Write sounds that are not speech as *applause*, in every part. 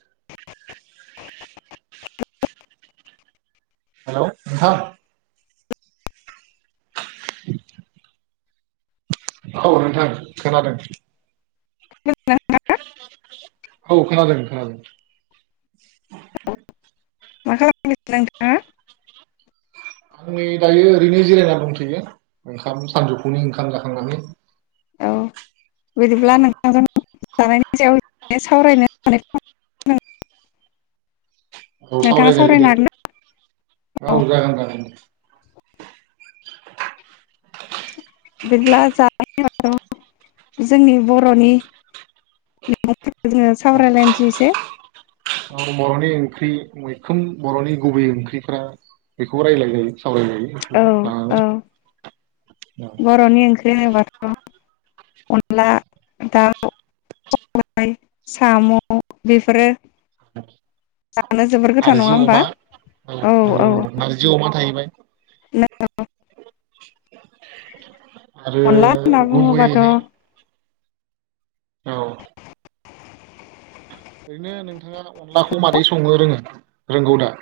*inaudible* हेल' नोंथां। औ नोंथां खोनादों। *unintelligible* औ खोनादों खोनादों मा खालाम गासिनो नोंथाङा? आं नै दायो ओरैनो जिरायनानै दंथ'यो ओंखाम सानजौफुनि ओंखाम जाखांनानै। औ बिदिब्ला नोंथांजों जानायनि सायाव सावरायनो *unintelligible* औ नोंथाङा सावराय जायो सावरायनो दे हागोन ना? औ औ जागोन जागोन दे बिदिब्ला जानायाथ' जोंनि बर'नि जोङो सावरायलायनोसै एसे। औ बर'नि ओंख्रि मैखोम बर'नि गुबै ओंख्रिफ्रा बेखौ रायज्लाय जायो। औ औ औ बर'नि ओंख्रि होनोबाथ' अनला दाउ सबाय साम' बेफोरो जानो जोबोर गोथाव नङा नारजि होमबा अमा औ नंगौ नंगौ नारजि अमा थाहैबाय। *inaudible* नोंगौ। *unintelligible* अनला होनना बुङोबाथ' गुबैयै औ। ओरैनो नोंथाङा अनलाखौ मादै सङो रोङो रोंगौ दा?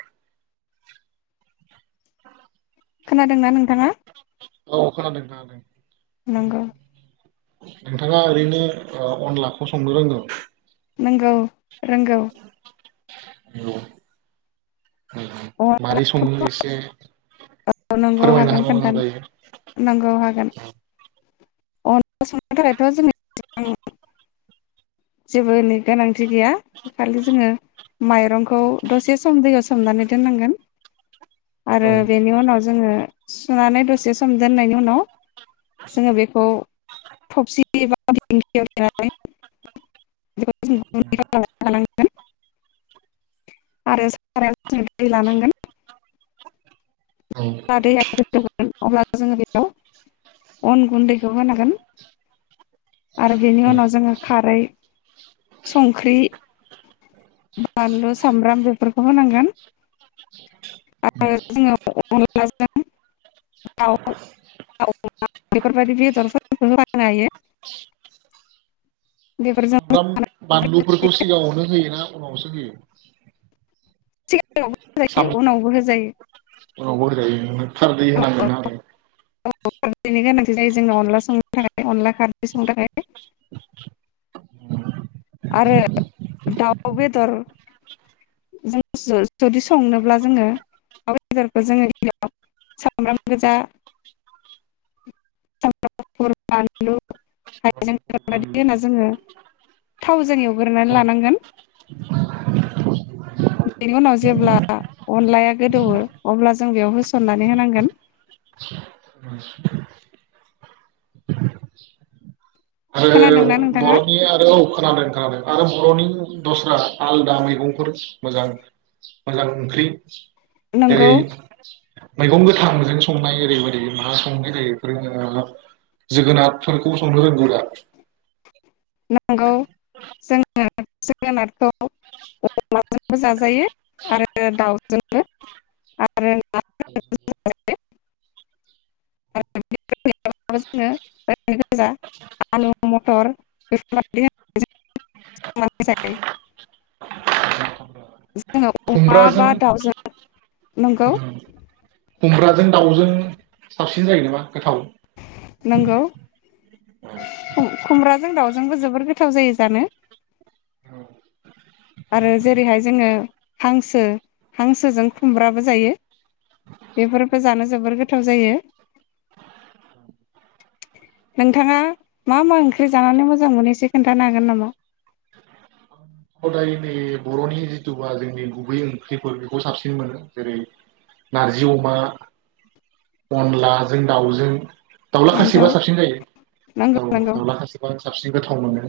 खोनादोंना नोंथाङा? औ खोनादों नोंथाङालाय? नोंगौ। नोंथाङा ओरैनो ओ अनलाखौ संनो रोंगौ? नोंगौ रोंगौ। ओऔ मारै सङो एसे औ नोंगौ फोरमायनो हागोन हाबा मोजां खोनथानो जायो। नंगौ हागोन। अनला संनो थाखायथ' जों *unintelligible* जेबो गोनांथि गैया खालि जोङो माइरंखौ दसे सम दैयाव सोमनानै दोननांगोन। औ आरो उनाव जोङो सुनानै दसे सम दोननायनि उनाव जोङो बेखौ थबसि एबा दिंखियाव देनानै *unintelligible* आरो साराइयाव जोङो दै लानांगोन। औ अब्ला दैया गोदौगोन अब्ला जोङो बेयाव अन गुन्दैखौ होनांगोन आरो बेनि उनाव जोङो खारै संख्रि बानलु सामब्राम बेफोरखौ होनांगोन आरो जोङो अनलाजों दाउ अमा बेफोरबायदि बेदरफोरखौ होफानो हायो। बेफोरजों सामब्राम बानलुफोरखौ सिगाङावनो होयोना उनावसो होयो? सिगाङाव बो होजायो उनावबो होजायो। औ होग्रो जायोना। खारदै होनांगोन आरो। औ खारदैनि गोनांथि जायो जोंनाव अनला संनो थाखाय अनला खारदै संनो थाखाय। आरो दाउ बेदर। जों जु जुदि संनोब्ला जोङो दाउ बेदरखौ जोङो गिबियाव सामब्राम गोजा सामब्राम गुफुर बानलु हायजें बेफोरबायदि होना बानलुजों जोङो थावजों एवगोरनानै लानांगोन। बेनि उनाव जेब्ला अनलाया गोदौवो अब्ला जों बेयाव होसननानै होनांगोन। आरो खोनादोंना नोंथाङा बर'नि आरो औ खोनादों खोनादों। आरो बर'नि दस्रा आलदा मैगंफोर मोजां मोजां ओंख्रि। नंगौ जेरै। मैगं गोथांजों संनाय ओरैबायदि मा संनाय जायो बेफोरो ओ जोगोनारफोरखौ संनो रोंगौ दा? *inaudible* नोंगौ जोङो। जोगोनारखौ अमाजोंबो जाजायो आरो दाउजोंबो आरो ना‌ बेदर जोंबो जाजायो। *unintelligible* *unintelligible* *unintelligible* *unintelligible* जोङो अमा खुमब्राजों बा दाउजों नंगौ खुमब्राजों दाउजों साबसिन जायो नामा गोथाव नंगौ खुमब्रा *unintelligible* जों दाउजोंबो जोबोर गोथाव जायो जानो औ आरो जेरैहाय जोङो हांसो हांसोजों खुमब्राबो जायो बेफोरफोरखौ जानो जोबोर गोथाव जायो नोंथाङा मा मा ओंख्रि जानानै मोजां मोनो एसे खोन्थानो हागोन नामा हदाय नै बर'नि जिथुबा जोंनि गुबै ओंख्रिफोर बेखौ साबसिन मोनो जेरै नारजि अमा अनलाजों दाउजों दाउला नंगौ खासिबा साबसिन जायो नंगौ औ नंगौ दाउला खासिबा साबसिन गोथाव मोनो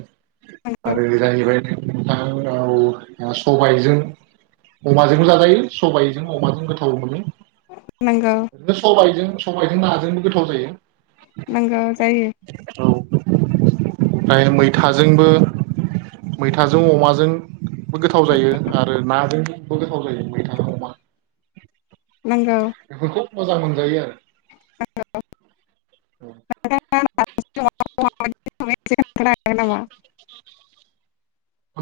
नंगौ आरो जाहैबाय *unintelligible* सबायजों अमाजों जाजायो सबायजों अमाजों गोथाव मोनो। नंगौ *unintelligible* सबायाइजों सबायजों नाजोंबो गोथाव जायो। *unintelligible* जायो *unintelligible* मैथाजोंबो मैथाजों अमाजोंबो गोथाव जायो आरो नाजोंबो गोथाव जायो मैथाजों अमा नंगौ बेफोरखौ मोजां मोनजायो आरो *unintelligible* *unintelligible*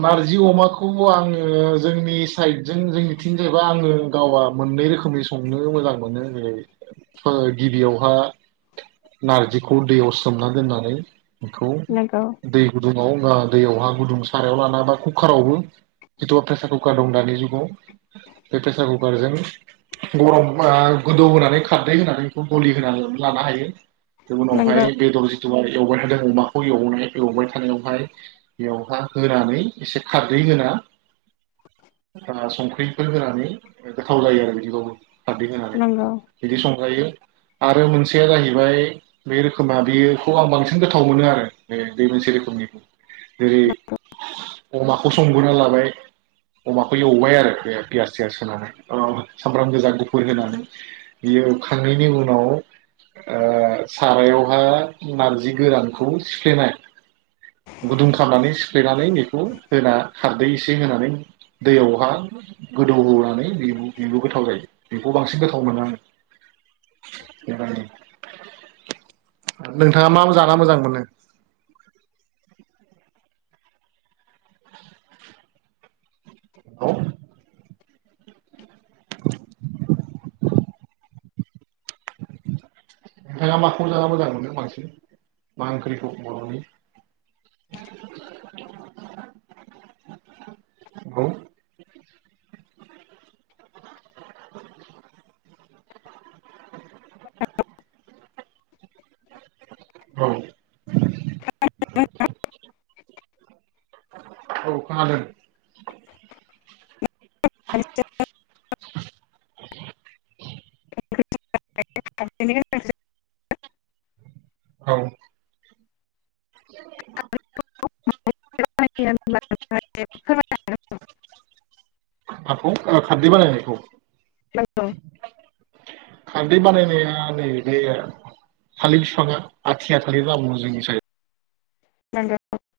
नार्जि अमाखौ आङो जोंनि साइदजों जोंनिथिं जाहैबा आङो गावा मोननै रोखोमनि संनो मोजां मोनो जै गिबियावहा नार्जिखौ दैयाव सोमना दोननानै नंगौ *unintelligible* दै गुदुं *unintelligible* सारायाव लाना बा खुखारावबो जिथु प्रेसार खुखार दं दानि जुगाव बे प्रेसार खुखारजों गरम आ गोदौ होनानै खारदै होनानै बेखौ गलि होननानै लानो हायो। उनावहाय नंगौ बेदर *unintelligible* जिथु मानि एवबाय थादों अमाखौ एवनाय एवबाय थानायावहाय बेवहा होनानै एसे खारदै होना संख्रिफोर होनानै गोथाव जायो आरो बिदिबाबो। खारदै होनानै नंगौ बिदि संजायो। आरो मोनसेया जाहैबाय बे रोखोमा बेयोखौ आं बांसिन गोथाव मोनो आरो बे बे मोनसे रोखोमनिखौ। जेरै अमाखौ संग्रोना लाबाय। अमाखौ एवबाय आरो बे पियास थियास होनानै सामब्राम गोजा, गुफुर होनानै बे एवखांनायनि उनाव ओ सारायावहा नारजि गोरानखौ सिफ्लेनाय गुदुं खालामनानै सिफ्लेनानै बेखौ होना खारदै एसे होनानै दैयावहा गोदौहोनानै बे बेबो गोथाव जायो। बेखौ बांसिन गोथाव मोनो आङो बेबायदि। नोंथाङा मा जाना मोजां मोनो? औ *unintelligible* नोंथाङा माखौ जाना मोजां मोनो बांसिन मा ओंख्रिखौ बर'नि? औ *unintelligible* औ *unintelligible* औ खानादों। *unintelligible* *unintelligible* औ *unintelligible* माखौ खारदै बानायनायखौ? खारदै बानायनाया नै बे थालिर फिफाङा आथिया थालिर दाबुंङो जोंनि सायाइ। *unintelligible*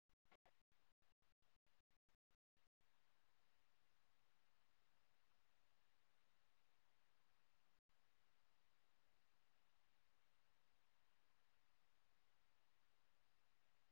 *unintelligible*